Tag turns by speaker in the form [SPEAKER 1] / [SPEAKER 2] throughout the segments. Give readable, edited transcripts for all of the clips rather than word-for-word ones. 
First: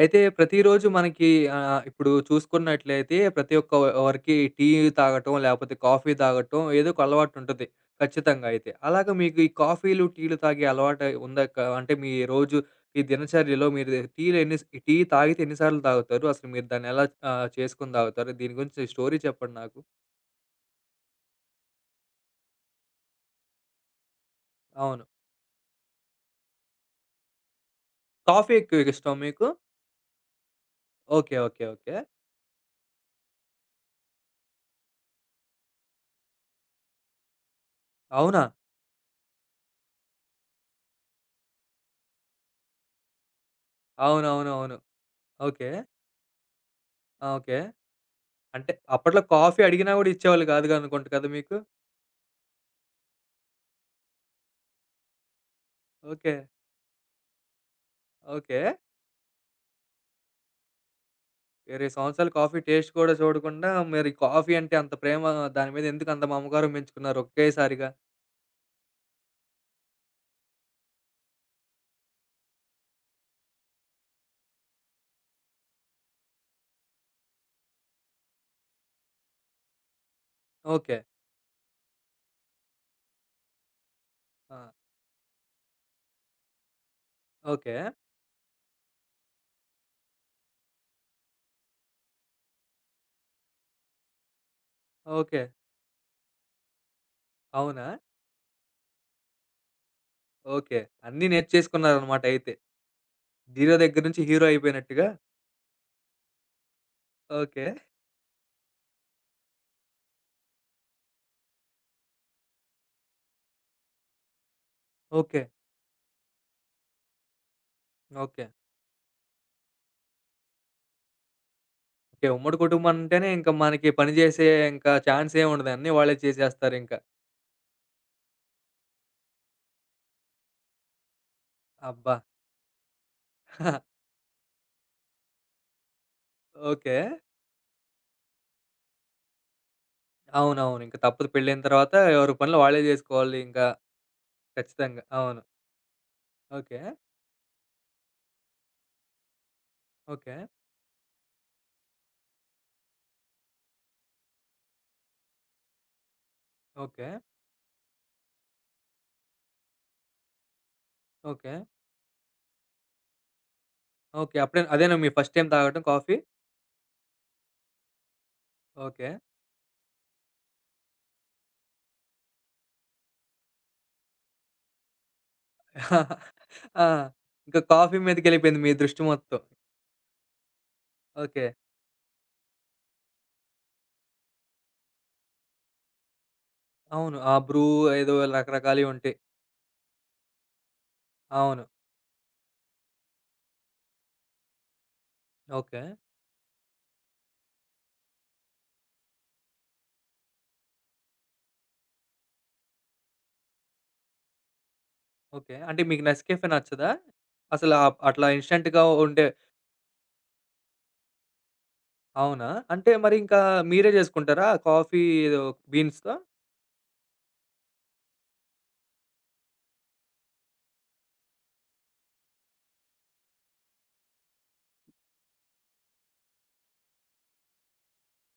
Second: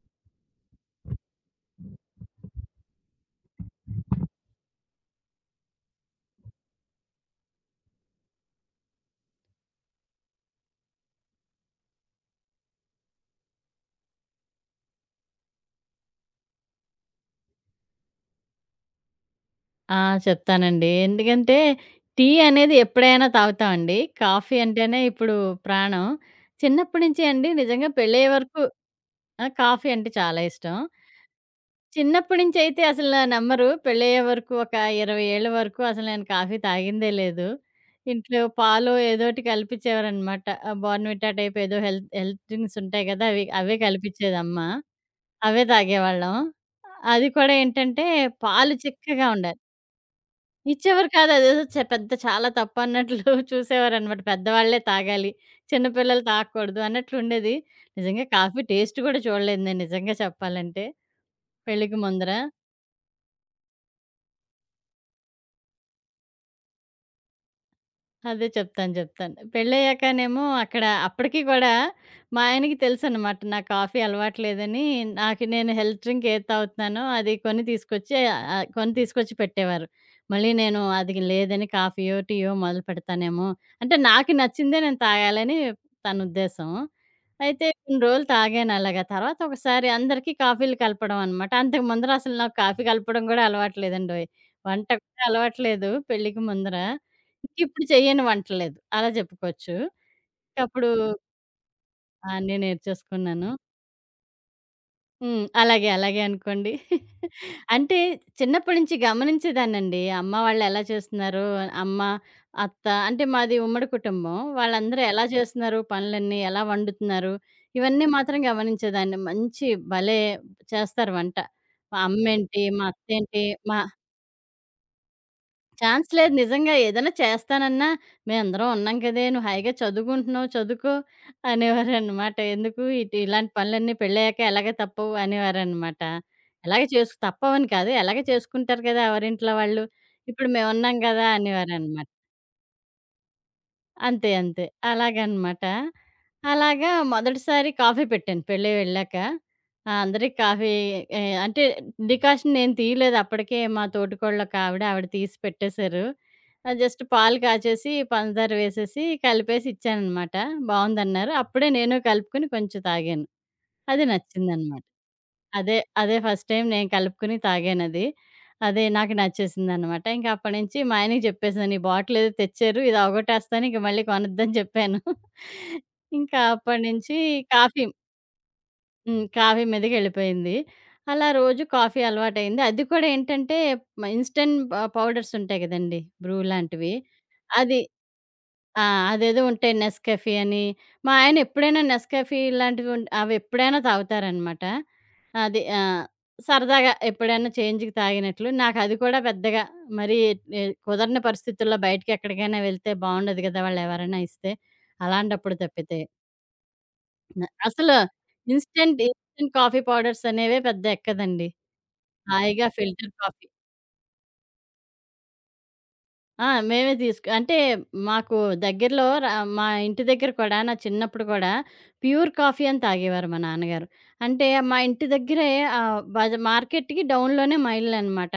[SPEAKER 1] అయితే ప్రతిరోజు మనకి ఇప్పుడు చూసుకున్నట్లయితే ప్రతి ఒక్క వరికి టీ తాగటం, లేపోతే కాఫీ తాగటం ఏదో ఒక అలవాటుంటది ఖచ్చితంగా అయితే. అలాగా మీకు ఈ కాఫీలు, టీలు తాగే అలవాటు ఉందా? అంటే మీ రోజు ఈ దినచర్యలో మీరు టీలు ఎన్ని స్ టీ తాగితే ఎన్ని సార్లు తాగుతారు? అసలు మీరు దాన్ని ఎలా చేసుకొని తాగుతారు? దీని గురించి స్టోరీ చెప్పండి నాకు.
[SPEAKER 2] ఆ! చెప్తానండి. ఎందుకంటే, టీ అనేది ఎప్పుడైనా తాగుతామండి. కాఫీ అంటేనే
[SPEAKER 1] అవును.
[SPEAKER 2] ఇప్పుడు ప్రాణం. చిన్నప్పటి నుంచి అండి నిజంగా పెళ్ళయ్యే
[SPEAKER 1] కాఫీ
[SPEAKER 2] వరకు
[SPEAKER 1] ఎక్కువ ఇష్టమా
[SPEAKER 2] ఆ!
[SPEAKER 1] మీకు?
[SPEAKER 2] కాఫీ అంటే చాలా ఇష్టం.
[SPEAKER 1] ఓకే. ఓకే. ఓకే.
[SPEAKER 2] చిన్నప్పటి నుంచి అయితే అసలు నమ్మరు. పెళ్ళయ్యే వరకు ఒక 20 ఏళ్ల వరకు అసలు నేను కాఫీ తాగిందే లేదు. ఇంట్లో
[SPEAKER 1] అవునా?
[SPEAKER 2] పాలో ఏదోటి కల్పించేవారనమాట. బోర్న్‌విటా టైప్ ఏదో హెల్త్ హెల్త్ డ్రింక్స్ ఉంటాయి కదా! అవి అవే కల్పించేదమ్మ.
[SPEAKER 1] అవునవునవును.
[SPEAKER 2] అవే
[SPEAKER 1] ఓకే.
[SPEAKER 2] తాగేవాళ్ళం.
[SPEAKER 1] ఆ!
[SPEAKER 2] అది కూడా
[SPEAKER 1] ఓకే.
[SPEAKER 2] ఏంటంటే,
[SPEAKER 1] అంటే
[SPEAKER 2] పాలు
[SPEAKER 1] అప్పట్లో
[SPEAKER 2] చిక్కగా
[SPEAKER 1] కాఫీ
[SPEAKER 2] ఉండాలి.
[SPEAKER 1] అడిగినా గూడా ఇచ్చేవాళ్ళు కాదుగా అనుకుంట
[SPEAKER 2] ఇచ్చేవారు
[SPEAKER 1] కదా
[SPEAKER 2] కాదు.
[SPEAKER 1] మీకు?
[SPEAKER 2] అదేదో పెద్ద చాలా తప్పన్నట్లు చూసేవారనమాట. పెద్దవాళ్ళే తాగాలి. చిన్న పిల్లలు
[SPEAKER 1] ఓకే.
[SPEAKER 2] తాగకూడదు అన్నట్లుండేది. నిజంగా
[SPEAKER 1] ఓకే.
[SPEAKER 2] కాఫీ టేస్ట్ గూడా చూడలేదు నేను నిజంగా చెప్పాలంటే
[SPEAKER 1] 20
[SPEAKER 2] పెళ్ళికి ముందర.
[SPEAKER 1] సంవత్సరాలు కాఫీ టేస్ట్ కూడా చూడకుండా మరి కాఫీ అంటే అంత ప్రేమ దాని మీద ఎందుకంత మమకారం పెంచుకున్నారు ఒకేసారిగా?
[SPEAKER 2] అదే చెప్తాను. చెప్తాను. పెళ్ళయ్యాకనేమో అక్కడ అప్పటికి కూడా మా ఆయనకి తెలుసనమాట. నా కాఫీ అలవాటు లేదని, నాకు నేను హెల్త్ డ్రింక్ ఏది తాగుతున్నానో అది కొని తీసుకొచ్చి పెట్టేవారు. మళ్ళీ నేను
[SPEAKER 1] ఓకే.
[SPEAKER 2] అది లేదని కాఫీయో, టీయో మొదలు పెడతానేమో అంటే నాకు
[SPEAKER 1] ఆ!
[SPEAKER 2] నచ్చిందే నేను తాగాలని తన ఉద్దేశం. అయితే
[SPEAKER 1] ఓకే.
[SPEAKER 2] కొన్ని రోజులు తాగాను అలాగా. తర్వాత ఒకసారి అందరికీ కాఫీలు కలపడం అనమాట. అంతకు ముందర అసలు నాకు కాఫీ కలపడం కూడా అలవాటు లేదండోయ్! వంట కూడా
[SPEAKER 1] ఓకే.
[SPEAKER 2] అలవాటు లేదు పెళ్ళికి ముందర. ఇప్పుడు
[SPEAKER 1] అవునా?
[SPEAKER 2] చెయ్యని వంట లేదు. అలా చెప్పుకోవచ్చు.
[SPEAKER 1] ఓకే.
[SPEAKER 2] అప్పుడు
[SPEAKER 1] అన్నీ నేర్చేసుకున్నారనమాట అయితే.
[SPEAKER 2] అన్నీ నేర్చేసుకున్నాను.
[SPEAKER 1] జీరో దగ్గర నుంచి హీరో అయిపోయినట్టుగా.
[SPEAKER 2] హ్మ్. అలాగే అనుకోండి.
[SPEAKER 1] ఓకే.
[SPEAKER 2] అంటే చిన్నప్పటి నుంచి గమనించేదాన్నండి. అమ్మ వాళ్ళెలా చేస్తున్నారో, అమ్మ, అత్త అంటే మాది ఉమ్మడి కుటుంబం. వాళ్ళందరూ ఎలా
[SPEAKER 1] ఓకే.
[SPEAKER 2] చేస్తున్నారు పనులన్నీ, ఎలా వండుతున్నారు, ఇవన్నీ మాత్రం
[SPEAKER 1] ఓకే.
[SPEAKER 2] గమనించేదాన్ని. మంచి భలే చేస్తారు వంట. మా
[SPEAKER 1] ఓకే. ఉమ్మడి
[SPEAKER 2] అమ్మేంటి, మా
[SPEAKER 1] కుటుంబం అంటేనే
[SPEAKER 2] అత్తేంటి,
[SPEAKER 1] ఇంక
[SPEAKER 2] మా
[SPEAKER 1] మనకి పని చేసే ఇంకా ఛాన్సేముండదు. అన్నీ
[SPEAKER 2] ఛాన్స్
[SPEAKER 1] వాళ్ళే
[SPEAKER 2] లేదు నిజంగా.
[SPEAKER 1] చేసేస్తారింక.
[SPEAKER 2] ఏదైనా చేస్తానన్నా, మేమందరం ఉన్నాం కదే! నువ్వు హాయిగా చదువుకుంటున్నావు చదువుకో
[SPEAKER 1] అబ్బా!
[SPEAKER 2] అనేవారనమాట. ఎందుకు ఇటు ఇలాంటి పనులన్నీ పెళ్ళయ్యాక ఎలాగ తప్పవు అనేవారనమాట. ఎలాగ
[SPEAKER 1] ఓకే.
[SPEAKER 2] చేసు తప్పవని కాదు. ఎలాగ చేసుకుంటారు కదా ఎవరింట్లో వాళ్ళు. ఇప్పుడు
[SPEAKER 1] అవునవును. ఇంక
[SPEAKER 2] మేమున్నాం కదా!
[SPEAKER 1] తప్పదు పెళ్ళైన తర్వాత
[SPEAKER 2] అనేవారనమాట.
[SPEAKER 1] ఎవరి పనులు వాళ్ళే జేసుకోవాలి ఇంకా.
[SPEAKER 2] అంతే.
[SPEAKER 1] ఖచ్చితంగా. అవును.
[SPEAKER 2] అలాగనమాట.
[SPEAKER 1] ఓకే.
[SPEAKER 2] అలాగా మొదటిసారి కాఫీ పెట్టాను పెళ్ళై వెళ్ళాక. ఆ!
[SPEAKER 1] ఓకే.
[SPEAKER 2] అందరికి కాఫీ అంటే డికాషన్ నేను తీయలేదు. అప్పటికే మా తోటికోడళ్ళొకావిడ, ఆవిడ ఆవిడ తీసి పెట్టేశారు. Just
[SPEAKER 1] okay.
[SPEAKER 2] పాలు కాచేసి, పంచదార వేసేసి, కలిపేసి ఇచ్చాననమాట. బావుందన్నారు.
[SPEAKER 1] ఓకే.
[SPEAKER 2] అప్పుడే నేను కలుపుకొని కొంచెం తాగాను. అది
[SPEAKER 1] ఓకే. అప్పుడే
[SPEAKER 2] నచ్చిందనమాట.
[SPEAKER 1] అదేనా మీ ఫస్ట్ టైమ్
[SPEAKER 2] అదే,
[SPEAKER 1] తాగటం
[SPEAKER 2] అదే
[SPEAKER 1] కాఫీ?
[SPEAKER 2] ఫస్ట్ టైమ్ నేను కలుపుకొని తాగానది. అదే
[SPEAKER 1] ఓకే.
[SPEAKER 2] నాకు నచ్చేసిందనమాట. ఇంక అప్పటినుంచి మా ఆయనకి చెప్పేసాను, "ఈ బాటిల్ ఏదో తెచ్చారు. ఇది అవగొట్టేస్తాను. ఇంక మళ్ళీ కొనొద్దని" చెప్పాను. ఇంకా
[SPEAKER 1] ఆ!
[SPEAKER 2] అప్పటినుంచి
[SPEAKER 1] ఇంకా
[SPEAKER 2] కాఫీ
[SPEAKER 1] కాఫీ మీదకెళ్ళిపోయింది మీ దృష్టి
[SPEAKER 2] హ్మ్.
[SPEAKER 1] మొత్తం.
[SPEAKER 2] కాఫీ మీదకెళ్ళిపోయింది. అలా
[SPEAKER 1] ఓకే.
[SPEAKER 2] రోజు కాఫీ అలవాటయింది. అది కూడా ఏంటంటే ఇన్‌స్టంట్ పౌడర్స్ ఉంటాయి కదండీ! బ్రూ లాంటివి.
[SPEAKER 1] అవును. ఆ బ్రూ
[SPEAKER 2] అది
[SPEAKER 1] ఏదో
[SPEAKER 2] ఆ!
[SPEAKER 1] రకరకాలయి ఉంటాయి.
[SPEAKER 2] అదేదో ఉంటాయి నెస్‌కెఫే అని. మా ఆయన
[SPEAKER 1] అవును.
[SPEAKER 2] ఎప్పుడైనా నెస్‌కెఫే ఇలాంటివి అవి ఎప్పుడైనా తాగుతారనమాట. అది
[SPEAKER 1] ఓకే.
[SPEAKER 2] సరదాగా ఎప్పుడైనా చేంజ్‌కి తాగినట్లు. నాకది కూడా పెద్దగా మరీ కుదరని పరిస్థితుల్లో బయటకెక్కడికైనా వెళ్తే బావుండదు గదా! వాళ్ళెవరైనా ఇస్తే.
[SPEAKER 1] ఓకే.
[SPEAKER 2] అలాంటప్పుడు
[SPEAKER 1] అంటే
[SPEAKER 2] తప్పితే.
[SPEAKER 1] మీకు నెస్‌కెఫే నచ్చదా?
[SPEAKER 2] న
[SPEAKER 1] అసలు
[SPEAKER 2] అసలు
[SPEAKER 1] అట్లా ఇన్‌స్టంట్‌గా
[SPEAKER 2] ఇన్‌స్టంట్,
[SPEAKER 1] ఉండే
[SPEAKER 2] ఇన్‌స్టంట్ కాఫీ పౌడర్స్ అనేవే పెద్ద ఎక్కదండి.
[SPEAKER 1] అవునా?
[SPEAKER 2] హాయిగా
[SPEAKER 1] అంటే
[SPEAKER 2] ఫిల్టర్
[SPEAKER 1] మరి ఇంకా
[SPEAKER 2] కాఫీ.
[SPEAKER 1] మీరే జేసుకుంటారా? కాఫీ ఏదో బీన్స్‌తో?
[SPEAKER 2] ఆ! మేమే తీసుకు అంటే మాకు దగ్గరలో మా ఇంటి దగ్గర కూడా నా చిన్నప్పుడు కూడా ప్యూర్ కాఫీ అని తాగేవారు మా నాన్నగారు. అంటే మా ఇంటి దగ్గరే ఆహ్, బజ మార్కెట్‌కి డౌన్‌లోనే మైళ్ళనమాట.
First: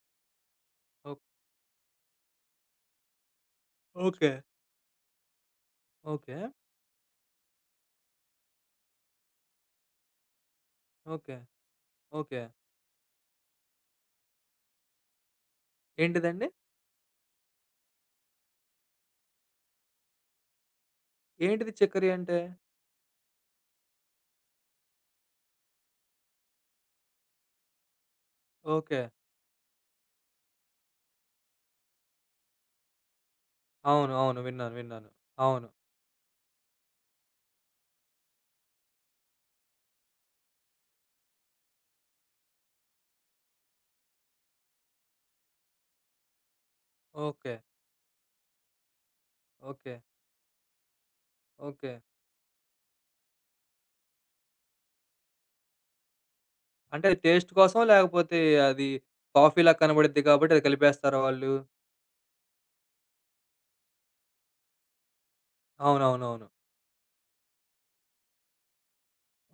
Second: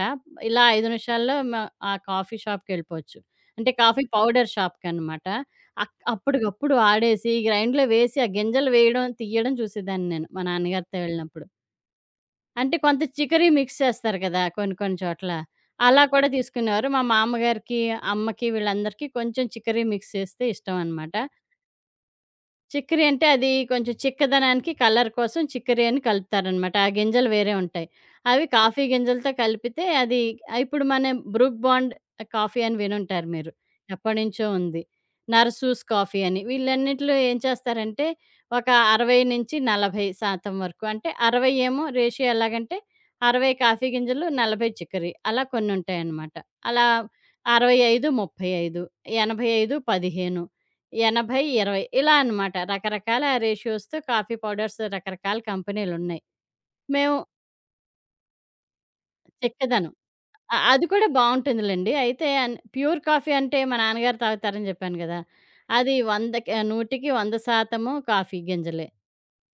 [SPEAKER 2] ఇలా 5
[SPEAKER 1] ఓ
[SPEAKER 2] నిమిషాల్లో ఆ కాఫీ షాప్‌కెళ్ళిపోవచ్చు. అంటే కాఫీ
[SPEAKER 1] ఓకే.
[SPEAKER 2] పౌడర్ షాప్‌కనమాట.
[SPEAKER 1] ఓకే.
[SPEAKER 2] అప్పటికప్పుడు ఆడేసి గ్రైండ్‌లో వేసి ఆ గింజలు వేయడం, తీయడం చూసేదాన్ని నేను మా నాన్నగారితో
[SPEAKER 1] ఓకే.
[SPEAKER 2] వెళ్ళినప్పుడు.
[SPEAKER 1] ఓకే.
[SPEAKER 2] అంటే కొంత చికరీ మిక్స్ చేస్తారు కదా! కొన్ని కొన్ని చోట్ల. అలా కూడా
[SPEAKER 1] ఏంటిదండి?
[SPEAKER 2] తీసుకునేవారు. మా మామగారికి, అమ్మకి వీళ్ళందరికీ కొంచెం చికరీ మిక్స్ చేస్తే ఇష్టమనమాట.
[SPEAKER 1] ఏంటిది చక్కెరి అంటే?
[SPEAKER 2] చిక్కరి అంటే అది కొంచెం చిక్కదనానికి కలర్ కోసం చిక్కరి అని కలుపుతారనమాట. ఆ గింజలు వేరే ఉంటాయి. అవి కాఫీ
[SPEAKER 1] ఓకే.
[SPEAKER 2] గింజలతో కలిపితే అది ఆ, ఇప్పుడు మన బ్రూక్ బాండ్ కాఫీ అని వినుంటారు మీరు.
[SPEAKER 1] అవును. అవును.
[SPEAKER 2] ఎప్పటినుంచో
[SPEAKER 1] విన్నాను.
[SPEAKER 2] ఉంది.
[SPEAKER 1] విన్నాను. అవును.
[SPEAKER 2] నరసూస్ కాఫీ అని. వీళ్ళన్నిట్లో ఏం చేస్తారంటే ఒక 60-40% వరకు అంటే 60 ఏమో రేషియో ఎలాగంటే 60 కాఫీ గింజలు, 40 చిక్కరి అలా కొన్నుంటాయనమాట. అలా
[SPEAKER 1] ఓకే.
[SPEAKER 2] 65, 35, 85,
[SPEAKER 1] ఓకే.
[SPEAKER 2] 15 80, 20
[SPEAKER 1] ఓకే.
[SPEAKER 2] ఇలా అనమాట. రకరకాల రేషియోస్‌తో కాఫీ పౌడర్స్ రకరకాల కంపెనీలున్నాయి.
[SPEAKER 1] అంటే
[SPEAKER 2] మేము
[SPEAKER 1] టేస్ట్ కోసం లేకపోతే అది కాఫీలా
[SPEAKER 2] చెక్కదనం.
[SPEAKER 1] కనబడిద్ది కాబట్టి అది
[SPEAKER 2] అది కూడా
[SPEAKER 1] కలిపేస్తారా వాళ్ళు?
[SPEAKER 2] బావుంటుందిలెండి. అయితే ప్యూర్ కాఫీ అంటే మా నాన్నగారు తాగుతారని జెప్పాను గదా! అది
[SPEAKER 1] అవునవునవును.
[SPEAKER 2] 100కి 100% కాఫీ గింజలే.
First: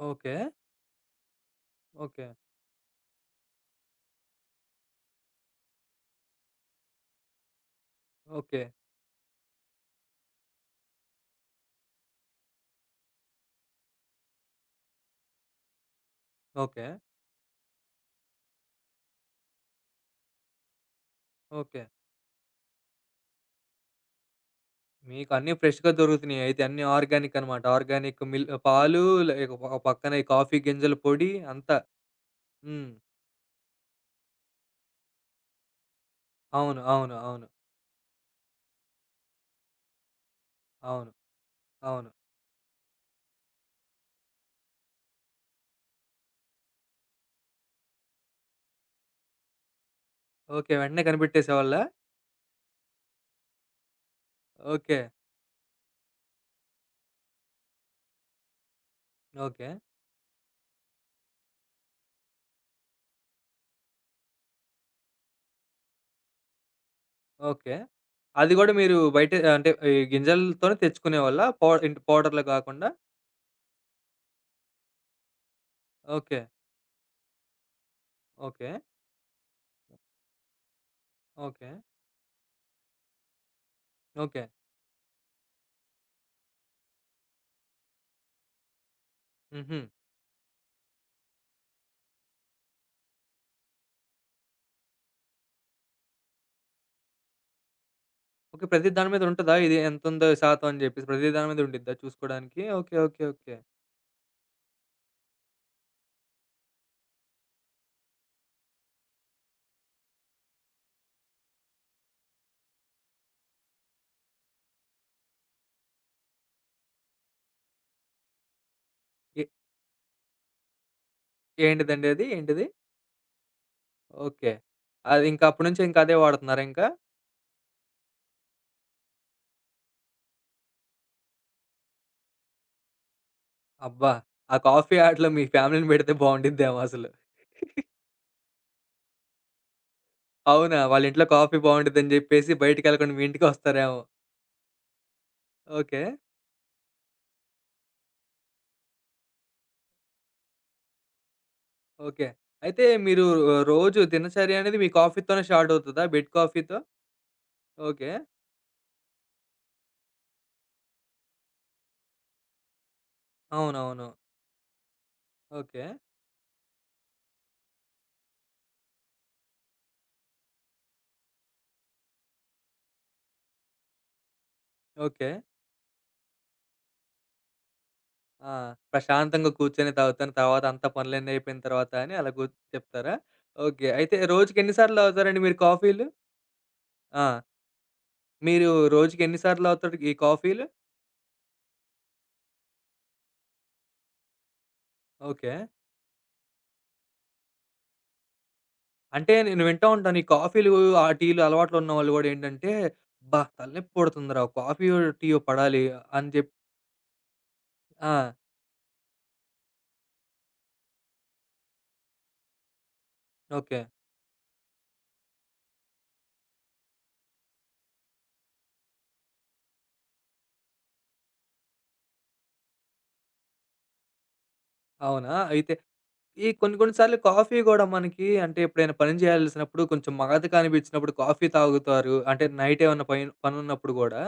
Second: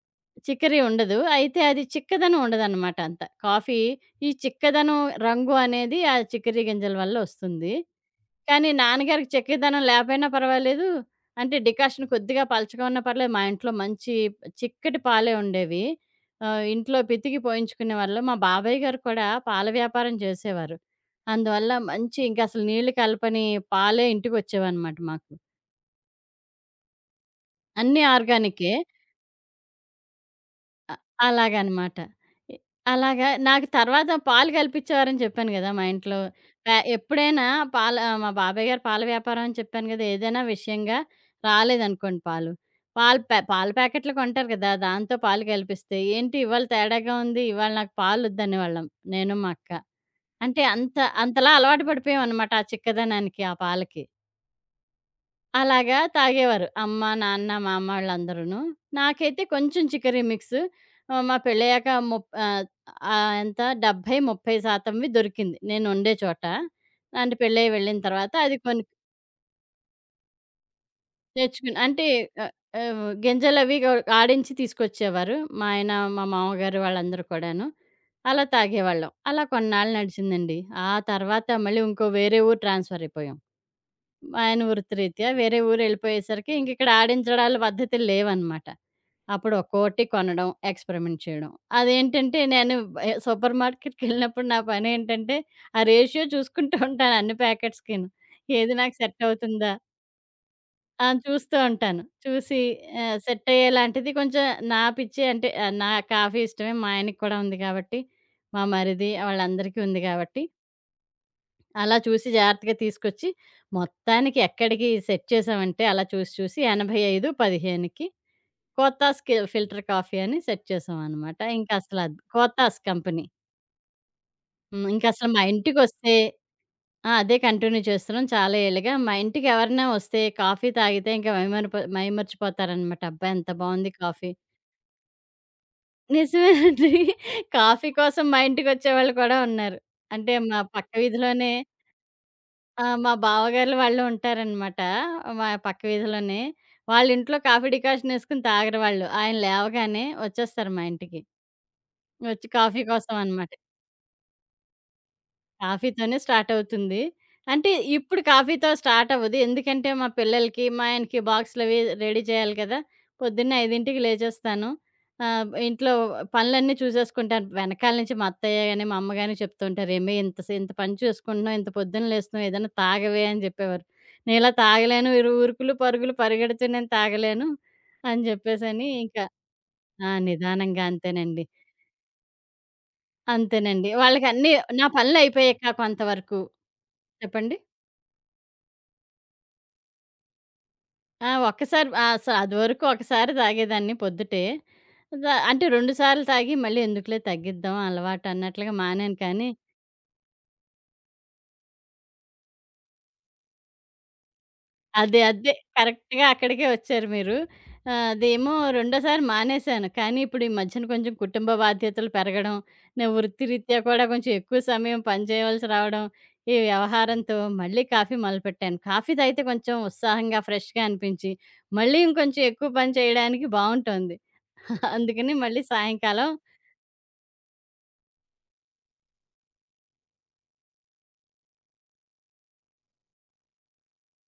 [SPEAKER 1] ఓకే.
[SPEAKER 2] చిక్కరి ఉండదు. అయితే అది
[SPEAKER 1] ఓకే.
[SPEAKER 2] చిక్కదనం ఉండదనమాట అంత. ఈ చిక్కదనం రంగు అనేది ఆ చిక్కరి గింజల వల్ల ఒస్తుంది.
[SPEAKER 1] ఓకే.
[SPEAKER 2] కానీ నాన్నగారికి చెక్కదనం లేపోయినా పర్వాలేదు. అంటే డికాషన్ కొద్దిగా పలచగా ఉన్నా పర్లేదు. మా ఇంట్లో మంచి చిక్కటి పాలే ఉండేవి.
[SPEAKER 1] ఓకే.
[SPEAKER 2] ఇంట్లో పితికి పోయించుకునేవాళ్ళం. మా బాబాయ్య గారు కూడా పాల వ్యాపారం చేసేవారు. అందువల్ల
[SPEAKER 1] ఓకే.
[SPEAKER 2] మంచి ఇంకసలు నీళ్లు కలపని పాలే ఇంటికొచ్చేవన్నమాట
[SPEAKER 1] మీకు
[SPEAKER 2] మాకు.
[SPEAKER 1] అన్నీ ఫ్రెష్‌గా దొరుకుతున్నాయి. అయితే అన్నీ ఆర్గానిక్ అనమాట.
[SPEAKER 2] అన్నీ
[SPEAKER 1] ఆర్గానిక్
[SPEAKER 2] ఆర్గానికే.
[SPEAKER 1] పాలు లేక ఒక పక్కన ఈ కాఫీ గింజల పొడి అంతా.
[SPEAKER 2] అలాగనమాట. ఎ
[SPEAKER 1] హ్మ్.
[SPEAKER 2] అలాగా నాకు తర్వాత పాలు కల్పించేవారని చెప్పాను గదా! మా ఇంట్లో. ప
[SPEAKER 1] అవును. అవును.
[SPEAKER 2] ఎప్పుడైనా
[SPEAKER 1] అవును.
[SPEAKER 2] మా బాబాయ్ గారు పాల వ్యాపారం అని చెప్పాను గదా! ఏదైనా విషయంగా
[SPEAKER 1] అవును. అవును.
[SPEAKER 2] రాలేదనుకోండి పాలు. పాలు ప్యా పాల ప్యాకెట్లు కొంటారు గదా! దాంతో పాలు కల్పిస్తే, "ఏంటి ఇవాళ తేడాగా ఉంది. ఇవాళ నాకు పాలొద్దనేవాళ్ళం నేను, మా అక్క. అంటే
[SPEAKER 1] ఓకే.
[SPEAKER 2] అంత
[SPEAKER 1] వెంటనే
[SPEAKER 2] అంతలా
[SPEAKER 1] కనిపెట్టేసేవాళ్ళా?
[SPEAKER 2] అలవాటు పడిపోయామనమాట ఆ చిక్కదనానికి, ఆ పాలకి.
[SPEAKER 1] ఓకే.
[SPEAKER 2] అలాగా తాగేవారు. అమ్మ, నాన్న, మా అమ్మ వాళ్ళందరూను. నాకైతే
[SPEAKER 1] ఓకే.
[SPEAKER 2] కొంచెం చిక్కరీ మిక్స్ మా పెళ్ళయ్యాక ముప్ ఆహ్, ఆహ్, ఎంత 70, 30% దొరికింది నేనుండే చోట. అంటే పెళ్ళై
[SPEAKER 1] ఓకే.
[SPEAKER 2] వెళ్ళిన తర్వాత
[SPEAKER 1] అది
[SPEAKER 2] అది
[SPEAKER 1] గూడా
[SPEAKER 2] కొన్ని
[SPEAKER 1] మీరు బయటే అంటే ఈ గింజలతోనే తెచ్చుకునేవాళ్ళా? పౌ
[SPEAKER 2] తెచ్చుకుని
[SPEAKER 1] ఏంటి
[SPEAKER 2] అంటే
[SPEAKER 1] పౌడర్‌లా
[SPEAKER 2] ఆహ్,
[SPEAKER 1] గాకుండా?
[SPEAKER 2] ఆహ్, గింజలవి ఆడించి తీసుకొచ్చేవారు. మా ఆయన, మా
[SPEAKER 1] ఓకే.
[SPEAKER 2] మామగారు వాళ్ళందరూ కూడాను. అలా
[SPEAKER 1] ఓకే.
[SPEAKER 2] తాగేవాళ్ళం. అలా కొన్నాళ్ళు నడిచిందండి. ఆ తర్వాత
[SPEAKER 1] ఓకే.
[SPEAKER 2] మళ్ళీ ఇంకో వేరే ఊరు ట్రాన్స్‌ఫర్ అయిపోయాం.
[SPEAKER 1] ఓకే.
[SPEAKER 2] ఆయన వృత్తిరీత్యా వేరే ఊరెళ్ళిపోయేసరికి ఇంకిక్కడ ఆడించడాల పద్ధతులు లేవనమాట. అప్పుడు
[SPEAKER 1] హుహు.
[SPEAKER 2] ఒక్కోటి కొనడం, ఎక్స్‌పెరిమెంట్ చేయడం. అదేంటంటే నేను సూపర్ మార్కెట్‌కెళ్ళినప్పుడు నా పనేంటంటే, ఆ రేషియో చూసుకుంటూ ఉంటాను అన్ని ప్యాకెట్స్‌కిను.
[SPEAKER 1] ఓకే.
[SPEAKER 2] ఏది
[SPEAKER 1] ప్రతి
[SPEAKER 2] నాకు
[SPEAKER 1] దాని
[SPEAKER 2] సెట్
[SPEAKER 1] మీద ఉంటదా?
[SPEAKER 2] అవుతుందా?
[SPEAKER 1] ఇది ఎంతుందో శాతం అని
[SPEAKER 2] ఆ!
[SPEAKER 1] జెప్పేసి ప్రతి దాని
[SPEAKER 2] చూస్తూ
[SPEAKER 1] మీద ఉండిద్దా
[SPEAKER 2] ఉంటాను. చూసి
[SPEAKER 1] చూసుకోడానికి? ఓకే. ఓకే.
[SPEAKER 2] Set
[SPEAKER 1] okay.
[SPEAKER 2] అయ్యేలాంటిది కొంచెం నా పిచ్చి అంటే నా కాఫీ ఇష్టమే. మా ఆయనకి కూడా ఉంది కాబట్టి, మా మరిది వాళ్ళందరికీ ఉంది కాబట్టి అలా చూసి జాగ్రత్తగా తీసుకొచ్చి, మొత్తానికి ఎక్కడికి సెట్ చేశామంటే, అలా చూసి, 85, 15కి 'కోతాస్‌కి' ఫిల్టర్ కాఫీ అని సెట్ చేశామనమాట.
[SPEAKER 1] ఏంటిదండి అది? ఏంటిది?
[SPEAKER 2] 'కోతాస్' కంపెనీ.
[SPEAKER 1] ఓకే.
[SPEAKER 2] హ్మ్.
[SPEAKER 1] అది
[SPEAKER 2] ఇంకసలు మా
[SPEAKER 1] ఇంకా అప్పటి నుంచి ఇంకా
[SPEAKER 2] ఇంటికొస్తే
[SPEAKER 1] అదే వాడుతున్నారా ఇంకా?
[SPEAKER 2] ఆ! అదే కంటిన్యూ చేస్తున్నాం చాలా ఏళ్లుగా. మా ఇంటికి ఎవరైనా వస్తే కాఫీ తాగితే ఇంకా మైమర్చిపోతారనమాట. అబ్బా! ఎంత బావుంది
[SPEAKER 1] అబ్బా!
[SPEAKER 2] కాఫీ.
[SPEAKER 1] ఆ కాఫీ ఆటలో మీ ఫ్యామిలీ‌ని బెడితే బావుండిద్దేమో
[SPEAKER 2] నిజమేనండి.
[SPEAKER 1] అసలు.
[SPEAKER 2] కాఫీ కోసం మా ఇంటికొచ్చేవాళ్ళు కూడా ఉన్నారు. అంటే మా
[SPEAKER 1] అవునా?
[SPEAKER 2] పక్క
[SPEAKER 1] వాళ్ళ ఇంట్లో
[SPEAKER 2] వీధిలోనే
[SPEAKER 1] కాఫీ బావుండిద్దని జెప్పేసి
[SPEAKER 2] ఆ! మా
[SPEAKER 1] బయటికెళ్ళకుండా మీ ఇంటికే
[SPEAKER 2] బావగార్లు
[SPEAKER 1] వస్తారేమో.
[SPEAKER 2] వాళ్ళు ఉంటారనమాట. మా పక్క
[SPEAKER 1] ఓకే.
[SPEAKER 2] వీధిలోనే. వాళ్ళింట్లో కాఫీ డికాషన్ యేసుకొని తాగరు వాళ్ళు. ఆయన లేవగానే వచ్చేస్తారు మా ఇంటికి.
[SPEAKER 1] ఓకే.
[SPEAKER 2] వచ్చి కాఫీ
[SPEAKER 1] అయితే
[SPEAKER 2] కోసం
[SPEAKER 1] మీరు
[SPEAKER 2] అనమాట.
[SPEAKER 1] రోజు దినచర్య అనేది మీ కాఫీ‌తోనే స్టార్ట్ అవుతదా?
[SPEAKER 2] కాఫీతోనే
[SPEAKER 1] బెడ్ కాఫీ‌తో?
[SPEAKER 2] స్టార్టవుతుంది. అంటే
[SPEAKER 1] ఓకే.
[SPEAKER 2] ఇప్పుడు కాఫీతో స్టార్టవ్వదు. ఎందుకంటే మా పిల్లలకి, మా ఆయనకి బాక్సులవి రెడీ చేయాలి కదా! పొద్దున్నే 5కి
[SPEAKER 1] అవునవును.
[SPEAKER 2] లేచేస్తాను.
[SPEAKER 1] ఓకే.
[SPEAKER 2] ఇంట్లో పనులన్నీ చూసేసుకుంటాను. వెనకాల నుంచి మా అత్తయ్య గాని, మా అమ్మ గాని చెప్తూ ఉంటారు. "ఏమి ఇంత పని చేసుకుంటున్నావు, ఇంత పొద్దున లేస్తున్నావు ఏదైనా తాగవే" అని చెప్పేవారు. "నేనిలా తాగలేను.
[SPEAKER 1] ఓకే.
[SPEAKER 2] ఉరుకులు, పరుగులు పరిగెడుతూ నేను తాగలేను" అని
[SPEAKER 1] ఆ!
[SPEAKER 2] చెప్పేసని ఇంకా
[SPEAKER 1] ప్రశాంతంగా కూర్చొని
[SPEAKER 2] ఆ!
[SPEAKER 1] తాగుతాను. తర్వాత
[SPEAKER 2] నిదానంగా
[SPEAKER 1] అంతా పనులన్నీ
[SPEAKER 2] అంతేనండి.
[SPEAKER 1] అయిపోయిన తర్వాత అని అలా చెప్తారా? ఓకే.
[SPEAKER 2] అంతేనండి.
[SPEAKER 1] అయితే
[SPEAKER 2] వాళ్ళకన్నీ
[SPEAKER 1] రోజుకి ఎన్ని
[SPEAKER 2] నా
[SPEAKER 1] సార్లు తాగుతారండి మీరు
[SPEAKER 2] పనులయిపోయాక
[SPEAKER 1] కాఫీలు?
[SPEAKER 2] కొంతవరకు
[SPEAKER 1] ఆ!
[SPEAKER 2] చెప్పండి?
[SPEAKER 1] మీరు రోజుకి ఎన్ని సార్లు తాగుతారు ఈ కాఫీలు?
[SPEAKER 2] ఆ! ఒక్కసారి ఆ! స అదివరకు ఒకసారి తాగేదాన్ని పొద్దుటే.
[SPEAKER 1] ఓకే.
[SPEAKER 2] అంటే 2 సార్లు తాగి మళ్ళీ ఎందుకులే తగ్గిద్దాం అలవాటు అన్నట్లుగా మానాను
[SPEAKER 1] అంటే
[SPEAKER 2] కానీ,
[SPEAKER 1] నేను వింటా ఉంటాను. ఈ కాఫీలు, ఆ టీలు అలవాట్లు ఉన్నవాళ్ళు గూడా ఏంటంటే, "అబ్బా! తలనొప్పి పుడుతుందిరా! కాఫీయో,
[SPEAKER 2] అదే
[SPEAKER 1] టీయో
[SPEAKER 2] అదే
[SPEAKER 1] పడాలి"
[SPEAKER 2] కరెక్ట్‌గా
[SPEAKER 1] అని జెప్
[SPEAKER 2] అక్కడికే వచ్చారు మీరు.
[SPEAKER 1] ఆ!
[SPEAKER 2] అదేమో రెండోసారి మానేశాను. కానీ ఇప్పుడు ఈ మధ్యన కొంచెం కుటుంబ బాధ్యతలు పెరగడం, నా
[SPEAKER 1] ఓకే.
[SPEAKER 2] వృత్తిరీత్యా కూడా కొంచెం ఎక్కువ సమయం పని చేయవలసి రావడం, ఈ వ్యవహారంతో మళ్ళీ కాఫీ మొదలుపెట్టాను. కాఫీ తాగితే కొంచెం ఉత్సాహంగా ఫ్రెష్‌గా అనిపించి, మళ్ళీ ఇంకొంచెం ఎక్కువ పని చేయడానికి బావుంటోంది.
[SPEAKER 1] అవునా?
[SPEAKER 2] అందుకని మళ్ళీ
[SPEAKER 1] అయితే
[SPEAKER 2] సాయంకాలం
[SPEAKER 1] ఈ కొన్ని కొన్ని సార్లు కాఫీ గూడా మనకి అంటే ఎప్పుడైనా పని చేయాల్సినప్పుడు కొంచెం మగతగా అనిపించినప్పుడు కాఫీ తాగుతారు. అంటే నైట్ ఏమన్నా పైన్ పనున్నప్పుడు గూడా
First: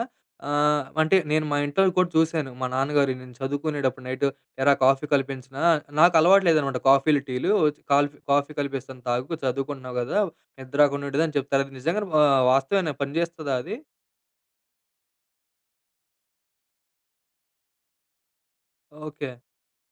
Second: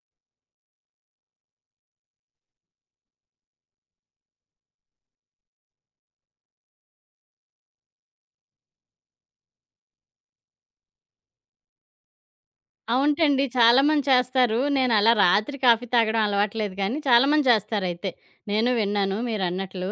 [SPEAKER 1] అంటే నేను మా ఇంట్లో కూడా చూసాను. మా నాన్నగారు నేను చదువుకునేటప్పుడు నైట్ "ఏరా కాఫీ కల్పించనా?" నాకు అలవాటు లేదనమాట కాఫీలు, టీలు. కాఫీ కలిపిస్తాను తాగు చదువుకుంటున్నావు గదా! నిద్ర రాకుండా ఉంటది అని చెప్తారు. అది నిజంగానే వాస్తవేనా పని
[SPEAKER 2] అవుంటండి.
[SPEAKER 1] చేస్తదా అది?
[SPEAKER 2] చాలామంది చేస్తారు. నేనలా రాత్రి కాఫీ తాగడం అలవాట్లేదు గానీ, చాలామంది చేస్తారయితే. నేను విన్నాను
[SPEAKER 1] ఓకే.
[SPEAKER 2] మీరన్నట్లు.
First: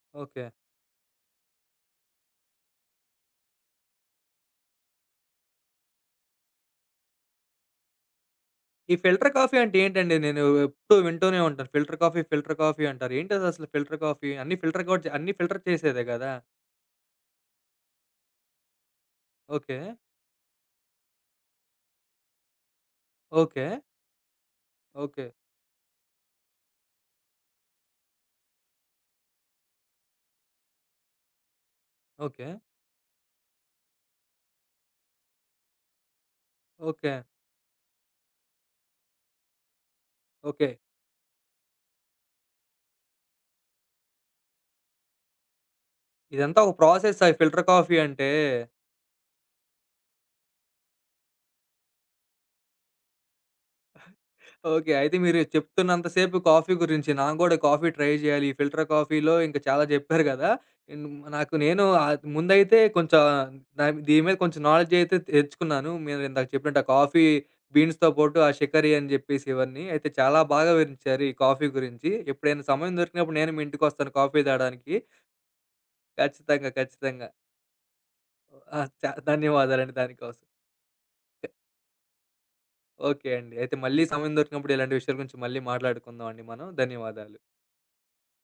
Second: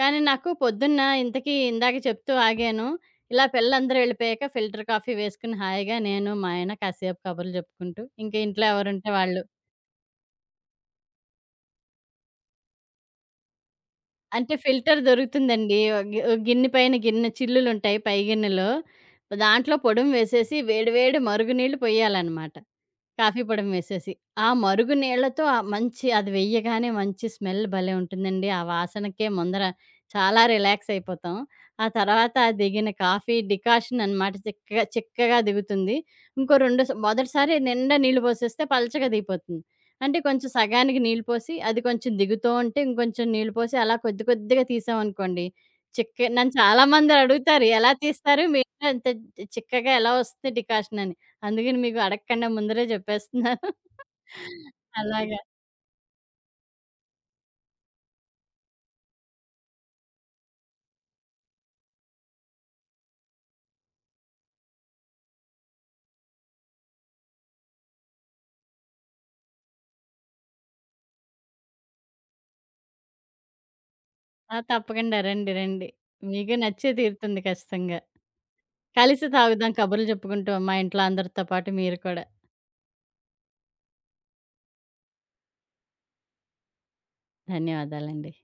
[SPEAKER 2] కానీ
[SPEAKER 1] ఓకే.
[SPEAKER 2] నాకు పొద్దున్న ఇంతకీ ఇందాక చెప్తూ ఆగాను. ఇలా పిల్లలందరూ వెళ్ళిపోయాక ఫిల్టర్ కాఫీ వేసుకుని హాయిగా నేను, మా ఆయన కాసేపు కబుర్లు చెప్పుకుంటూ, ఇంక ఇంట్లో
[SPEAKER 1] ఈ
[SPEAKER 2] ఎవరుంటే
[SPEAKER 1] ఫిల్టర్
[SPEAKER 2] వాళ్ళు
[SPEAKER 1] కాఫీ అంటే ఏంటండి? నేను ఎప్పుడూ వింటూనే ఉంటాను. ఫిల్టర్ కాఫీ, ఫిల్టర్ కాఫీ అంటారు. ఏంటదసలు ఫిల్టర్ కాఫీ?
[SPEAKER 2] అంటే ఫిల్టర్
[SPEAKER 1] అన్నీ ఫిల్టర్
[SPEAKER 2] దొరుకుతుందండి.
[SPEAKER 1] చేసేదే గదా!
[SPEAKER 2] ఓ గిన్నె పైన గిన్నె చిల్లులుంటాయి పై గిన్నెలో. దాంట్లో
[SPEAKER 1] ఓకే.
[SPEAKER 2] పొడుం వేసేసి వేడి వేడి మరుగునీళ్ళు పొయ్యాలనమాట. కాఫీ పొడి
[SPEAKER 1] ఓకే.
[SPEAKER 2] వేసేసి. ఆ మరుగు
[SPEAKER 1] ఓకే.
[SPEAKER 2] నీళ్ళతో ఆ మంచి అది వెయ్యగానే మంచి స్మెల్ భలే ఉంటుందండి. ఆ వాసనకే ముందర చాలా రిలాక్స్ అయిపోతాం. ఆ తర్వాత
[SPEAKER 1] ఓకే.
[SPEAKER 2] ఆ దిగిన కాఫీ డికాషన్ అనమాట చిక్కగా చిక్కగా దిగుతుంది. ఇంకో 2
[SPEAKER 1] ఓకే.
[SPEAKER 2] మొదటిసారి నిండా నీళ్ళు పోసేస్తే పలచగా దిగిపోతుంది. అంటే కొంచెం
[SPEAKER 1] ఓకే.
[SPEAKER 2] సగానికి నీళ్ళు పోసి, అది కొంచెం దిగుతూ ఉంటే ఇంకొంచెం నీళ్ళు పోసి అలా కొద్ది కొద్దిగా తీసామనుకోండి, నన్ను
[SPEAKER 1] ఇదంతా ఒక
[SPEAKER 2] చాలామంది
[SPEAKER 1] ప్రాసెస్సా ఈ ఫిల్టర్
[SPEAKER 2] అడుగుతారు. ఎలా
[SPEAKER 1] కాఫీ అంటే?
[SPEAKER 2] తీస్తారు మీరు? అంత చిక్కగా ఎలా వస్తుంది డికాషన్ అని. అందుకని మీకు అడగకుండా ముందరే చెప్పేస్తున్నాను.
[SPEAKER 1] ఓకే. అయితే మీరు
[SPEAKER 2] అలాగా.
[SPEAKER 1] చెప్తున్నంత సేపు కాఫీ గురించి నాకు గూడా కాఫీ ట్రై జేయాలి. ఈ ఫిల్టర్ కాఫీలో ఇంక చాలా జెప్పారు గదా! ఇన్ నాకు నేను ముందైతే కొంచెం దీని మీద కొంచెం నాలెడ్జ్ అయితే తెచ్చుకున్నాను. మీరు ఇందాక చెప్పినట్టు ఆ కాఫీ బీన్స్‌తో పాటు ఆ షికారి అని జెప్పేసి ఇవన్నీ. అయితే చాలా బాగా వివరించారు ఈ కాఫీ గురించి. ఎప్పుడైనా సమయం దొరికినప్పుడు నేను మీ ఇంటికొస్తాను కాఫీ
[SPEAKER 2] ఆ!
[SPEAKER 1] తాగడానికి.
[SPEAKER 2] తప్పకుండా రండి. రండి. మీకు
[SPEAKER 1] ఖచ్చితంగా.
[SPEAKER 2] నచ్చే
[SPEAKER 1] ఖచ్చితంగా.
[SPEAKER 2] తీరుతుంది ఖచ్చితంగా.
[SPEAKER 1] ఆ! చ
[SPEAKER 2] కలిసి తాగుదాం
[SPEAKER 1] ధన్యవాదాలండి
[SPEAKER 2] కబుర్లు
[SPEAKER 1] దానికోసం.
[SPEAKER 2] చెప్పుకుంటూ మా ఇంట్లో అందరితో పాటు మీరు కూడా.
[SPEAKER 1] ఓకే అండి. అయితే మళ్ళీ సమయం దొరికినప్పుడు ఇలాంటి విషయాల గురించి మళ్ళీ మాట్లాడుకుందాం అండి మనం. ధన్యవాదాలు.
[SPEAKER 2] ధన్యవాదాలండి.